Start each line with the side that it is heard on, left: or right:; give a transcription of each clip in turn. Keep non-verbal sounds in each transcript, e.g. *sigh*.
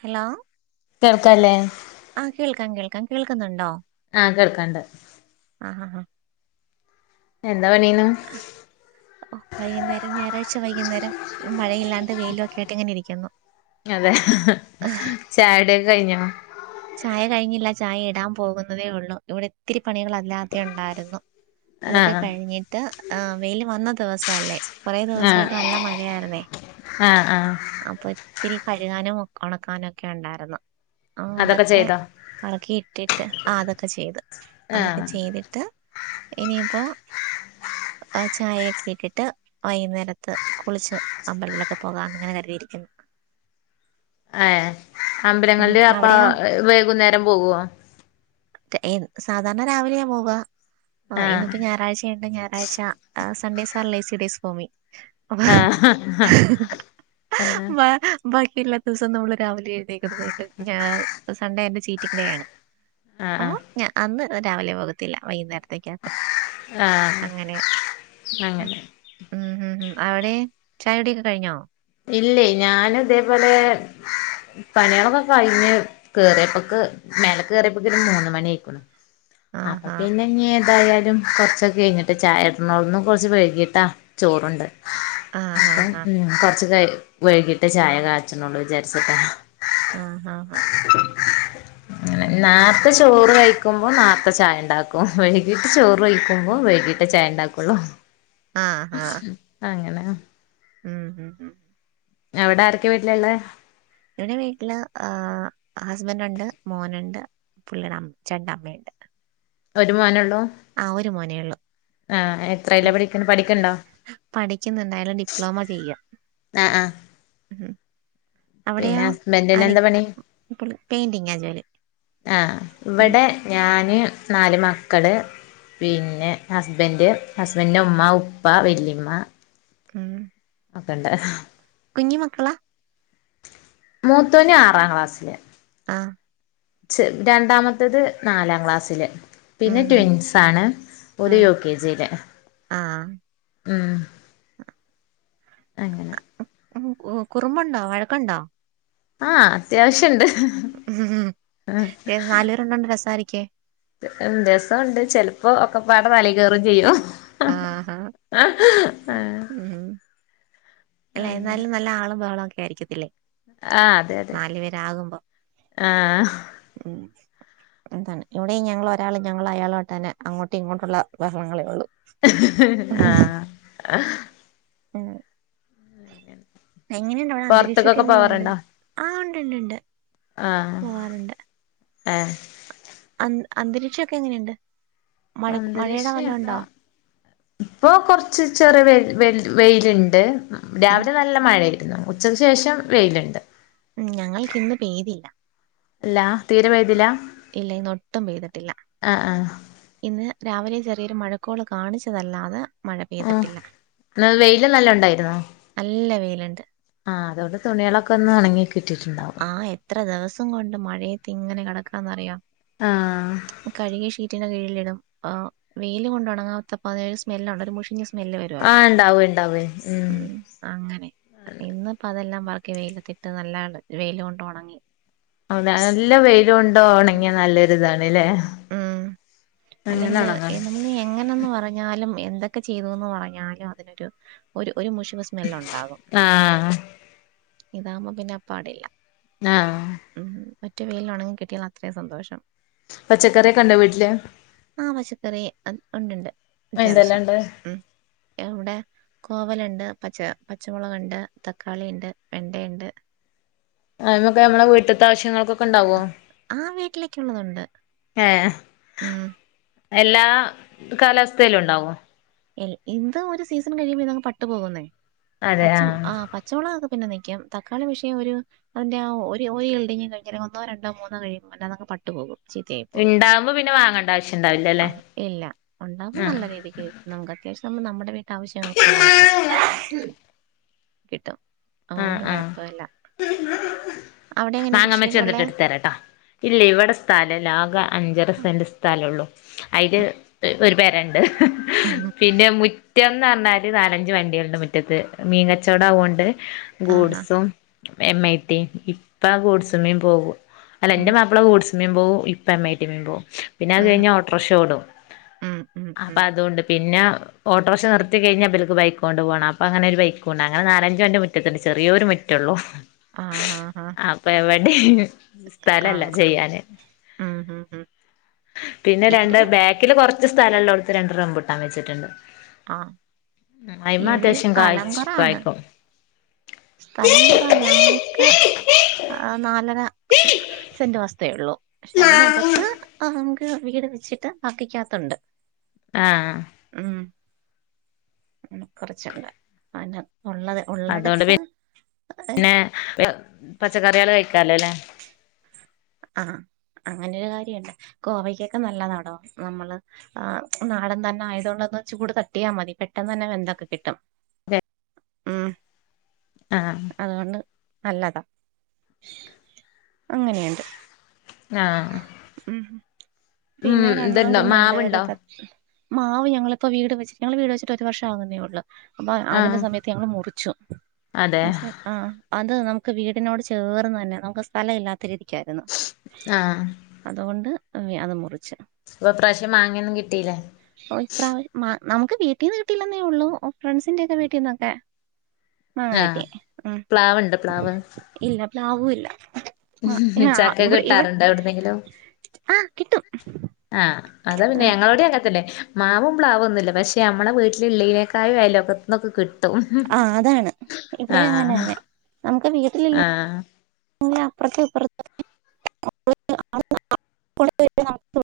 right: Hello..
left: കേൾക്കാല്ലേ?
right: ആഹ് കേൾക്കാം കേൾക്കാം കേൾക്കുന്നുണ്ടോ?
left: ആഹ കേൾക്കാണ്ട്.
right: ഹ ഹ ഹാ
left: എന്താ പണിയേന്നു?
right: *inaudible* വൈകുന്നേരം ഞായറാഴ്ച വൈകുന്നേരം മഴയില്ലാണ്ട് വെയിലെക്കെയായിട്ടങ്ങനെ ഇരിക്കുന്നു.
left: അതെ *unintelligible* ചായ കുടിക്കെ കഴിഞ്ഞോ?
right: ചായ കഴിഞ്ഞില്ല ചായ ഇടാൻ പോകുന്നതേ ഒള്ളൂ ഇവിടെ ഇത്തിരി പണികളാ ല്ലാത്യം ഉണ്ടായിരുന്നു അതൊക്കെ
left: ആഹ്
right: കഴിഞ്ഞിട്ട് ഏഹ് വെയില് വന്ന ദിവസല്ലേ? കൊറേ
left: ആഹ്
right: ദിവസായിട്ട് നല്ല മഴയായിരുന്നേ
left: ആഹ് ആഹ്
right: അപ്പൊ ഒത്തിരി കഴുകാനും ഉണക്കാനൊക്കെ ഒണ്ടായിരുന്നു ആ അതൊക്കെ ഒക്കെ പറക്കിയിട്ടിട്ട് ആ അതൊക്കെ ചെയ്ത് അതൊക്കെ
left: ആഹ്
right: ചെയ്തിട്ട്. ത്ത് ഇനിയിപ്പോ ആ ചായയൊക്കെ ഇട്ടിട്ട്. വൈകുന്നേരത്ത് കുളിച്ച് അമ്പലങ്ങളിലൊക്കെ പോകാന്ന് ഇങ്ങനെ കരുതിയിരിക്കുന്നു.
left: ഏഹേ
right: ഉം
left: അമ്പലങ്ങളില് അപ്പോ
right: അവിടെയോ
left: വൈകുന്നേരം പോവോ?
right: *unintelligible* സാധാരണ രാവിലെയാ പോവാ. ആ
left: ആഹ്
right: ഇന്ന്പ്പോ ഞായറാഴ്ചായോണ്ട് ഞായറാഴ്ച Sundays are lazy days for മി. *inaudible*
left: ആഹ് ആഹ്
right: ബാക്കി എല്ലാ ദിവസവും നമ്മള് രാവിലെ എഴുന്നേക്കുന്നത് കൊണ്ട് ഞാൻ സൺഡേ എന്റെ ചീറ്റിങ് ഡേ ആണ്.
left: ആഹ
right: അപ്പൊ
left: ആ..
right: ഞാ അന്ന് രാവിലെ പോകത്തില്ല വൈകുന്നേരത്തേക്കാക്കും
left: ആഹ്
right: അങ്ങനെയാ
left: അങ്ങനെ
right: ഉം ഉം ഉം അവിടെ ചായൊടിയൊക്കെ കഴിഞ്ഞോ?
left: ഇല്ലേ ഞാനിതേപോലെ പണിയോളൊക്കെ കഴിഞ്ഞ് കേറിയപ്പക് മേലക്ക് കയറിയപ്പൊക് ഒരു മൂന്ന് മണി ആയിക്കുണു അപ്പം
right: ആഹാ
left: പിന്നെ. ഇഞ്ഞ് ഏതായാലും കൊറച്ചൊക്കെ കെഴിഞ്ഞിട്ട് ചായ ഇടുണൊള്ളു ഇന്ന് കൊറച്ച് വൈകിയിട്ടാ ചോറുണ്ടെ
right: ആഹാ
left: അപ്പം
right: ഹാ
left: ഉ കൊറച്ച് ക വൈകിട്ട് ചായ കാച്ചണള്ളൂ വിചാരിച്ചട്ടാ
right: ആഹ ഹഹ ഹ
left: *inaudible* നേർത്തെ ചോറ് കഴിക്കുമ്പോ നേർത്തെ ചായണ്ടാക്കും വൈകിട്ട് ചോറ് വെയ്ക്കുമ്പോ വൈകീട്ടേ ചായണ്ടാകൊള്ളു അങ്ങനെ
right: മ് മ് ഉ
left: അവ്ടെ ആരൊക്കെ വീട്ടിലുള്ളേ?
right: ഇവിടെ വീട്ടില് ഏഹ് ഹസ്ബൻറ് ഉണ്ട്, മോനുണ്ട്, പുള്ളീടെ അമ്മ ചേട്ടന്റെ അമ്മയ്ണ്ട്.
left: ഒരുമോനൊള്ളൂ
right: ആഹ് ഒരു മോനേ ഉള്ളൂ
left: ആഹ്
right: ഉം
left: എത്രേല പഠിക്ണെ പഠിക്ക്ണ്ടോ
right: പഠിക്കുന്നുണ്ട് അയാള് ഡിപ്ലോമ ചെയ്യാ
left: ആഹ് ആഹ്
right: ഉം
left: പിന്നെ
right: അവിടെയോ
left: ഹസ്ബൻഡിന് എന്താ പണി
right: *unintelligible* പെയിന്റിങ്ങാ ജോലി
left: ആ
right: ഉം
left: ഇവിടെ ഞാന് നാല് മക്കള് പിന്നെ ഹസ്ബൻന്റ് ഹസ്ബൻന്റി ന്റെ ഉമ്മ ഉപ്പ വല്ലിമ്മ.
right: മ്മ്ഹ്ഹ്
left: ഒക്കെണ്ട്
right: കുഞ്ഞിമക്കള
left: മൂത്തോന് ആറാം ക്ലാസ്സില്
right: ആഹ്
left: രണ്ടാമത്തേത് നാലാം ക്ലാസ്സില്
right: ഉം
left: പിന്നെ
right: ഉം
left: ട്വിൻസ് ആണ് ഓര്
right: ആഹ്
left: യു കെ ജില്
right: ആഹ്
left: ഉം അങ്ങനെ
right: കുറുമ്പുണ്ടോ വഴക്കുണ്ടോ
left: ആഹ് അത്യാവശ്യണ്ട്
right: എന്നാലും രണ്ടണ്ട് രസാരിക്കേ
left: ഉം രസൊണ്ട് ചെലപ്പോ ഒക്കപ്പാടെ തലേ കേറും ചെയ്യും
right: ആഹ് ഹ
left: ആഹ്
right: ഉം അല്ലെ
left: അങ്ങനെ
right: എന്നാലും നല്ല ആളും ബഹളും ഒക്കെ ആയിരിക്കത്തില്ലേ
left: ആഹ് അതെ അതെ
right: നാലു പേരാകുമ്പോ
left: ആഹ്
right: ഉം എന്താണ് ഇവിടെ ഞങ്ങൾ ഒരാൾ ഞങ്ങൾ അയാളായിട്ടന്നെ അങ്ങോട്ടും ഇങ്ങോട്ടുള്ള ബഹളങ്ങളേ ഉള്ളൂ
left: ആഹ്
right: ഉം എങ്ങനെയുണ്ട് അവിടെ അന്തരീക്ഷൊക്കെ
left: പൊറത്ത്ക്കൊക്കെ
right: എങ്ങനെയുണ്ട്
left: പോവാറുണ്ടോ
right: ആ ഉണ്ട്ണ്ട് ണ്ട്
left: ആഹ് ആഹ്
right: അ അന്തരീക്ഷൊക്കെ എങ്ങനെയുണ്ട് മഴ മഴയുടെ
left: അന്തരീക്ഷം
right: വല്ലോം
left: എന്താ
right: ഉണ്ടോ
left: ഇപ്പൊ കൊർച്ച് ചെറിയ വെ വെ വെയില്ണ്ട്
right: ഉം
left: രാവിലെ നല്ല മഴയായിരുന്നു ഉച്ചയ്ക്ക് ശേഷം വെയിലുണ്ട്
right: ഉം ഞങ്ങൾക്ക് ഇന്ന് പെയ്തില്ല
left: ല്ലാ തീരെ പെയ്തില്ല
right: ഇല്ല ഇന്നൊട്ടും പെയ്തിട്ടില്ല
left: ആഹ് ആഹ്
right: ഇന്ന് രാവിലെ ചെറിയൊരു മഴക്കോള് കാണിച്ചതല്ലാതെ മഴ
left: ആഹ്
right: പെയ്തിട്ടില്ല
left: ഇന്ന് വെയില് നല്ലോം ഉണ്ടായിരുന്നോ
right: നല്ല വെയിലുണ്ട്
left: ആഹ് അതുകൊണ്ട് തുണിളൊക്കെ ന്നൊണങ്ങി കി
right: ആ എത്ര ദിവസം കൊണ്ട് മഴയത്തിങ്ങനെ കിടക്കാന്നറിയോ
left: ആഹ്
right: കഴുകി ഷീറ്റന്റെ കീഴിലിടും വെയിൽ കൊണ്ടുണങ്ങാത്തപ്പ അത് രു സ്മെല്ലുണ്ട് ഒരു മുഷിന സ്
left: ആഹ് ഉണ്ടാവേ ഉണ്ടാവേ ഉം
right: അങ്ങനെ ഇന്ന്പ്പം അതെല്ലാം ബാക്കി വെയിലത്തിട്ട് നല്ലണ്ട് വെയില് കൊണ്ട് ഒണങ്ങി
left: അതെ നല്ല
right: ഉം
left: വെയില്കൊണ്ടൊണങ്ങിയ നല്ലൊരിതാണ്ല്ലേ.
right: ഉം
left: അങ്ങനെ
right: അല്ലെങ്കിൽ
left: ഒണങ്ങാ
right: എ നമ്മള് എങ്ങനെന്ന് പറ ന്നാലും എന്തൊക്കെ ചെയ്തുന്ന് പറഞ്ഞാലും അതിനൊരു ഒരു ഒരു മുഷ് ഷ് നെല്ലുണ്ടാകും
left: ആഹ്
right: ഇതാകുമ്പോ പിന്നെ അപ്പാടില്ല
left: ആഹ്
right: മം മറ്റെ വെയില ഉണങ്ങി കിട്ടിയാൽ അത്രയും സന്തോഷം
left: പച്ചക്കറിയൊക്കെണ്ടോ വീട്ടില്
right: ആ പച്ചക്കറി ഉണ്ട്ണ്ട്
left: എന്തെല്ലാം
right: അത്യാവശ്യം
left: ഇണ്ട്
right: ഉം ഇവിടെ കോവലുണ്ട് പച്ച പച്ചമുളകുണ്ട് തക്കാളി ഉണ്ട് വെണ്ടയുണ്ട്
left: അയിമൊക്കെ മ്മളെ വീട്ട്ത്തെ ആവശ്യങ്ങൾക്കെ ക്കണ്ടാവോ
right: ആ വീട്ടിലേക്കുള്ളതുണ്ട്
left: ഏഹ്
right: ഉം
left: എല്ലാ കാലാവസ്ഥലും ഉണ്ടാവോ?
right: ഇന്തോ ഒരു സീസൺ കഴിയുമ്പോ പട്ടു പോകുന്നേ
left: അതെ
right: പച്ച
left: ആഹ്
right: ആ *unintelligible* ച്ചവളംക്കെ പിന്നെ നിൽക്കാം തക്കാളി വിഷയം ഒരു അതിന്റെ ഒരു ഒരു ഹിൽഡി കഴഞ്ഞാലൽ ഒന്നോ, രണ്ടോ, മൂന്നോ കഴിയും അല്ലാതെ അങ് പട്ടു പോകും. ചീത്തയായി പോയി
left: ഇണ്ടാവുമ്പോ പിന്നെ വാങ്ങണ്ട ആവശ്യം ഇണ്ടാവില്ലല്ലേ
right: ആഹ് ഇല്ല ഉണ്ടാവുമ്പോ
left: ആഹ്
right: നല്ല രീതിക്ക് *unintelligible* നമുക്ക് അത്യാവശ്യം നമ്മ നമ്മുടെ വീട്ട ആവശ്യങ്ങൾക്കുള്ളതൊക്കെ കിട്ടും. തോണ്ട് കുഴപ്പല്ല
left: *unintelligible* മാങ്ങമ്മച്ച
right: കൃഷിയൊക്കെ
left: വന്നിട്ട്
right: ഉള്ളേ
left: എടുത്ത തരാട്ടാ ഇല്ല ഇവിടെ സ്ഥലല്ല ആകെ അഞ്ചര സെൻറ് സ്ഥല ഒള്ളൂ. അയില്
right: ഉം
left: ഒരു പെരണ്ട് പിന്നെ മു *unintelligible* എന്ന് പറഞ്ഞാല് നാലഞ്ച് വണ്ടികളുണ്ട് മുറ്റത്ത് മീങ്ങച്ചവടം ആവുകൊണ്ട്
right: ആഹാ
left: ഗൂഡ്സും എം ഐ ടി ഇപ്പ ഗൂഡ്സ്മേം പോകും. അല്ല
right: ഉം
left: എന്റെ മാപ്പ്ള വൂട്സ് മീ പോവും ഇപ്പ എം ഐ ടി മീ പോവും പിന്നെ അത്
right: ഉം
left: കഴിഞ്ഞ ഓട്ടോറിക്ഷോടും.
right: ഉം ഉം
left: അപ്പ
right: ഉം
left: അതുകൊണ്ട് പിന്നെ ഓട്ടോർക്ഷ നിർത്തി കഴിഞ്ഞാ ഇബൽക്ക് ബൈക്ക് കൊണ്ട് പോണം അപ്പ അങ്ങനെ ഒരു ബൈക്കുണ്ട് അങ്ങന നാലഞ്ച് വണ്ടി മു മറ്റ തന്നെ ചെറിയൊരു മിറ്റുള്ളോ
right: ആഹ് ഹാ ഹാ
left: അപ്പ എവിടെ *unintelligible*
right: ആ
left: സ്ഥലല്ല ചെയ്യാന്
right: ഉം ഉം ഉം
left: പിന്നെ രണ്ട്
right: ഇവിടെ
left: ബേ ല് കുറച്ച് സ്ഥലല്ലൊല്ലടുത്ത് രണ്ട് റമ്പൂട്ടാൻ വച്ചിട്ടുണ്ട്
right: ആ
left: അമ്മായിയമ്മ
right: ഇവിടെ
left: അത്യാവശ്യം
right: സ്ഥലം
left: കായച്ച്
right: കുറവാണ്
left: കായക്കും
right: സ്ഥലം കൊറവാ ഞങ്ങൾക്ക് ആ നാലര സെന്റ് വസ്തുവേ ഉള്ളു പക്ഷെ അതിനകത്ത് നമുക്ക് വീട് വെച്ചിട്ട് വക്കിക്കാത്തുണ്ട്.
left: ആഹ്
right: ഉം കൊറച്ചൊക്കെ അന്നെ ഉള്ളത്
left: അതുകൊണ്ട് പി
right: ഉള്ളിടത്ത് ഏഹ്,
left: പിന്നെ പച്ചക്കറികള് കഴിക്കാലോല്ലേ.
right: ആഹ് അങ്ങനെരു കാര്യണ്ട് കോവക്കൊക്കെ നല്ല താടോ നമ്മള് ആ നാടൻ തന്നെ ആയതുക കൊണ്ടന്ന് ചൂട് തട്ടിയാൽ മതി പെട്ടെന്ന് തന്നെ വെന്തൊക്കെ കിട്ടും. ഉം
left: ആഹ്
right: അതുകൊണ്ട് നല്ലതാണ് അങ്ങനെയുണ്ട്
left: ആഹ്
right: ഉം
left: ഉം
right: പിന്നെ ഒരു അണ്ണാൻ
left: ഇത്ണ്ടോ
right: കുഞ്ഞുണ്ട് ഒരു
left: മാവ്ണ്ടോ?
right: ത- മാവ് ഞങ്ങളിപ്പോ വീട് വെച്ച് ഞങ്ങള് വീട് വെച്ചിട്ട് ഒരു വർഷം ആകുന്നേ ഉള്ളൂ അപ്പൊ അതിന്റെ
left: ആഹ്
right: സമയ ഞങ്ങൾ മുറിച്ചു
left: അതെ
right: മൻസ്സിലാ ആഹ് അത് നമുക്ക് വീടിനോട് ചേർന്ന് തന്നെ നമുക്ക് സ്ഥലം ഇല്ലാത്ത ഒത്തിരിക്കായിരുന്നു
left: ആഹ്
right: അതുകൊണ്ട് അത് മുറിച്ച്
left: അപ്പൊ ഇപ്രാവശ്യം മാങ്ങേന്നും കിട്ടിയിലേ?
right: ഓയ് ഇപ്രാവ മ നമുക്ക് വീട്ടീന്ന് കിട്ടില്ലന്നേ ഉള്ളൂ ഫ്രണ്ട്സിന്റെറെ ഒക്കെ വീട്ടീന്നൊക്കെ
left: ആഹ് പ്ലാവുണ്ടോ പ്ലാവ്
right: ഇല്ല പ്ലാവുല്ല ആ ആ
left: ചക്ക
right: ഇവിടെ ഇവ
left: കിട്ടാറുണ്ടോ എവിടുന്നെങ്കിലും
right: ആഹ് കിട്ടും.
left: ആഹ് അതാ പിന്നെ
right: ആഹ്
left: ഞങ്ങളോടി അങ്ങനത്തന്നെ മാവ് പ്ലാവൊന്നുല്ല പക്ഷെ നമ്മളെ വീട്ടിലുള്ളനേക്കായും അയലോക്കത്തന്നൊക്കെ ക്
right: ആ അതാണ് ഇവിടെ അങ്ങനെ
left: ആഹ്
right: തന്നെ നമുക്ക് വീട്ടിലില്ലങ്കി
left: ആഹ്
right: അ അപ്പുറത്തെ അപ്പറ *inaudible*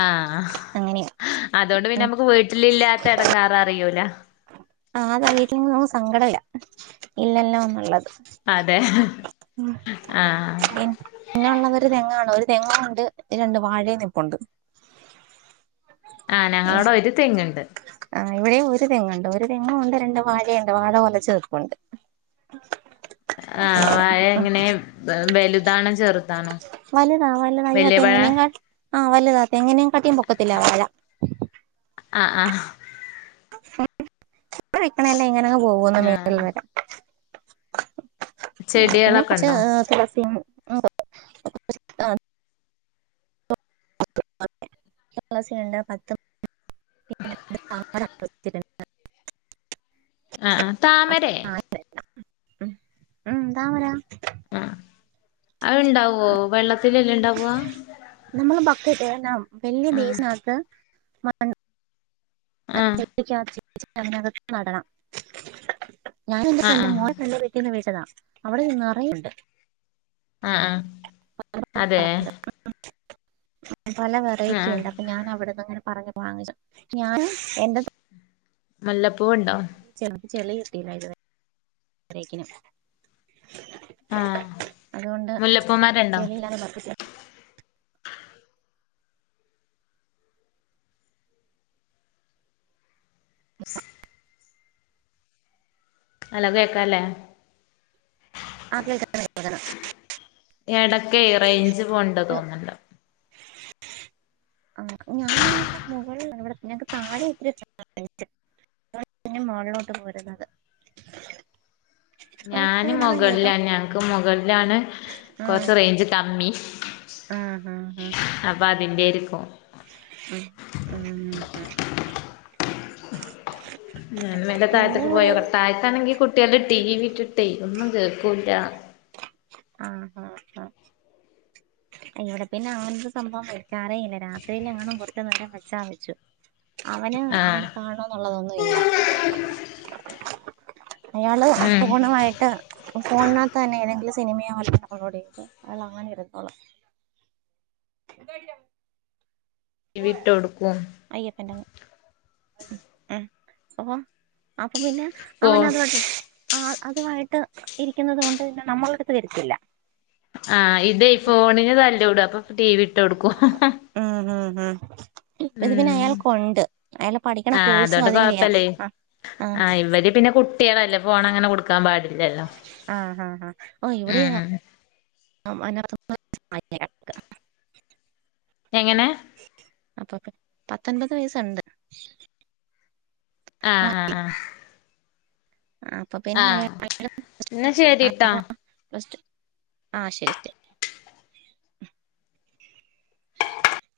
left: ആഹ്
right: അങ്ങനെയാ
left: അതോണ്ട് പിന്നെ
right: ഉം
left: നമുക്ക് വീട്ടിലില്ലാത്ത എടങ്ങേർ അറിയൂല.
right: ആ അതാ വീട്ടി *unintelligible* സങ്കടല്ല ഇല്ലല്ലാം ഒന്നുള്ളത്
left: അതെ ആഹ്
right: *inaudible* പിന്നെ ഉള്ളവര് തെങ്ങാണ് ഒരു തെങ്ങ് ഉണ്ട് രണ്ട് വാഴേ നിപ്പുണ്ട്.
left: ആഹ് ഞങ്ങളോട ഒരു തെങ്ങ്ണ്ട്
right: ആഹ് ഇവിടെയും ഒരുതെങ്ങുണ്ട് തേങ്ങുണ്ട് രണ്ട് വാഴയുണ്ട് വാഴ ഒലച്ചു തീർക്കണ്ട്
left: ആഹ് വാഴ എങ്ങനെ വലുതാണോ ചെറുതാണോ
right: വലുതാ വലതാ അയ്യോ
left: വല്യ പഴാ
right: തെങ്ങിനെ കാട്ടിലും ആഹ് വലുതാ തെങ്ങിനെ കാട്ടിലും പൊക്കത്തില വാഴ
left: ആഹ് ആഹ്
right: ഇ വിക്കണല്ലേ
left: ആഹ്
right: ഇങ്ങനെങ് *unintelligible* പിന്നെ കൊച്ച്
left: ചെടികളൊക്കെണ്ടോ
right: തുളസി *unintelligible*
left: ആഹ് ആഹ് താമരെ
right: ആഹ് *unintelligible* മ്മ് താമര
left: ആഹ് അത് ഇണ്ടാവോ വെള്ളത്തി എല്ലാം ഇണ്ടാവാ
right: നമ്മള് *unintelligible*
left: ആഹ്
right: ഭക്തട്ടബൈസ്നകത്ത് *unintelligible*
left: ആഹ്
right: *inaudible* നടണം ഞാൻ എന്റെ ഫ്രണ്ടും
left: ആഹ് ആഹ്
right: *unintelligible* ന്ന് വിട്ടതാ അവിടെ നിന്ന് നരേണ്ട്
left: ആഹ് ആഹ് അതെ
right: പല വെറൈറ്റി
left: ആഹ്
right: ഉണ്ട് അപ്പൊ ഞാൻ അവിടുന്ന് അങ്ങനെ പറഞ്ഞു വാങ്ങിച്ചു ഞാൻ എന്റെ
left: മുല്ലപ്പൂവുണ്ടോ
right: ചെറപ്പ ചെളി കിട്ടീല്ല
left: ആഹ്
right: *inaudible* അതുകൊണ്ട്
left: മുല്ലപ്പൂമരണ്ടോ
right: ചെളിയിലന്ന് പ
left: *inaudible* നല്ലം കേൾക്കാൻല്ലേ
right: ആഹ് *inaudible*
left: ഇടക്കേ റേഞ്ച് പോണ്ട് തോന്നണ്ട്
right: ആഹ് ഞാൻ *unintelligible* മുകളില ഇവിടെ ഞക്ക് താഴെ ഒത്തിരി *inaudible* *unintelligible* ഇനി മുകളിലോട്ട് പോരുന്നത്
left: ഞാനും
right: കുഴപ്പമില്ലാതെ കേട്ടോ
left: മുകളിലന്നെ മുകളിൽ ആണ്
right: ആ
left: കുറച്ചു റെയിഞ്ച് കമ്മി
right: ആ ആ
left: അപ്പൊഅതിന്റെര്ക്കും
right: ആഹ് ഉം ഉം *inaudible*
left: വെല്ലേ
right: പിന്നെ
left: താഴത്തേക്ക്
right: ഇവിടെ ഒരു
left: പോയോക്കട്ടെ താഴത്താണെങ്കിൽ കുട്ടികൾ ടി വിട്ടിട്ടേ ഒന്നും കേൾക്കൂല്ല
right: ആഹ് അഹ് ആഹ് ഇവിടെ പിന്നെ അവന സംഭവം വെക്കാറേ ഇല്ല രാത്രിൽ അങ്ങനും കൊറച്ച് നേരം വെച്ചാ വെച്ചു അവന്
left: ആഹ്
right: അങ്ങനെ കാണണന്നുള്ളതൊന്നുംല്ല അയാള്
left: ഉം
right: ഫോണ് മായിട്ട് ഫോണിനകത്ത് തന്നെ ഏതെങ്കിലും സിനിമയാല്ല അപ്ലോഡ് ചെയ്ത് അയാൾ അങ്ങനെ വരുന്നോളൂ *unintelligible*
left: ടിവിട്ടൊടുക്കും
right: അയ്യപ്പൻ്റങ്ങ് ഉം *unintelligible* അപ്പൊ പിന്നെ
left: ഫോ
right: അവന ആഹ് അതുമായിട്ട് ഇരിക്കുന്നത് കണ്ട് കഴിഞ്ഞ നമ്മള അടുത്ത് വരത്തില്ല
left: ആഹ് ഇതേ ഫോണിന് തലൂടും അപ്പൊ ടി വി ഇട്ട് കൊടുക്കും
right: ഉം ഉം ഉം ഇത് പിന്നെ
left: ഉം
right: അയാൾ കൊണ്ട് അയാള് പഠിക്കണ കോഴ്സും അതിന്റെയാ ആഹ്
left: ആ ഇവര് പിന്നെ കുട്ടിയളല്ലേ ഫോണ് അങ്ങനെ കൊടുക്കാൻ പാട
right: ആഹ് ആഹ് ആഹ് ഓ ഇവിടെ
left: ഉം
right: ആഹ് അതിന *inaudible*
left: എങ്ങനെ
right: അപ്പൊ പിൻ പത്തൊൻമ്പത് വയസ്ണ്ട്
left: ആഹ് ആഹ് ആഹ്
right: ആഹ് അപ്പൊ പിന്നെ
left: ആഹ് എന്നാ ശരിട്ടോ
right: *unintelligible* റെസ്റ്റ് ആഹ് ശരി. *inaudible*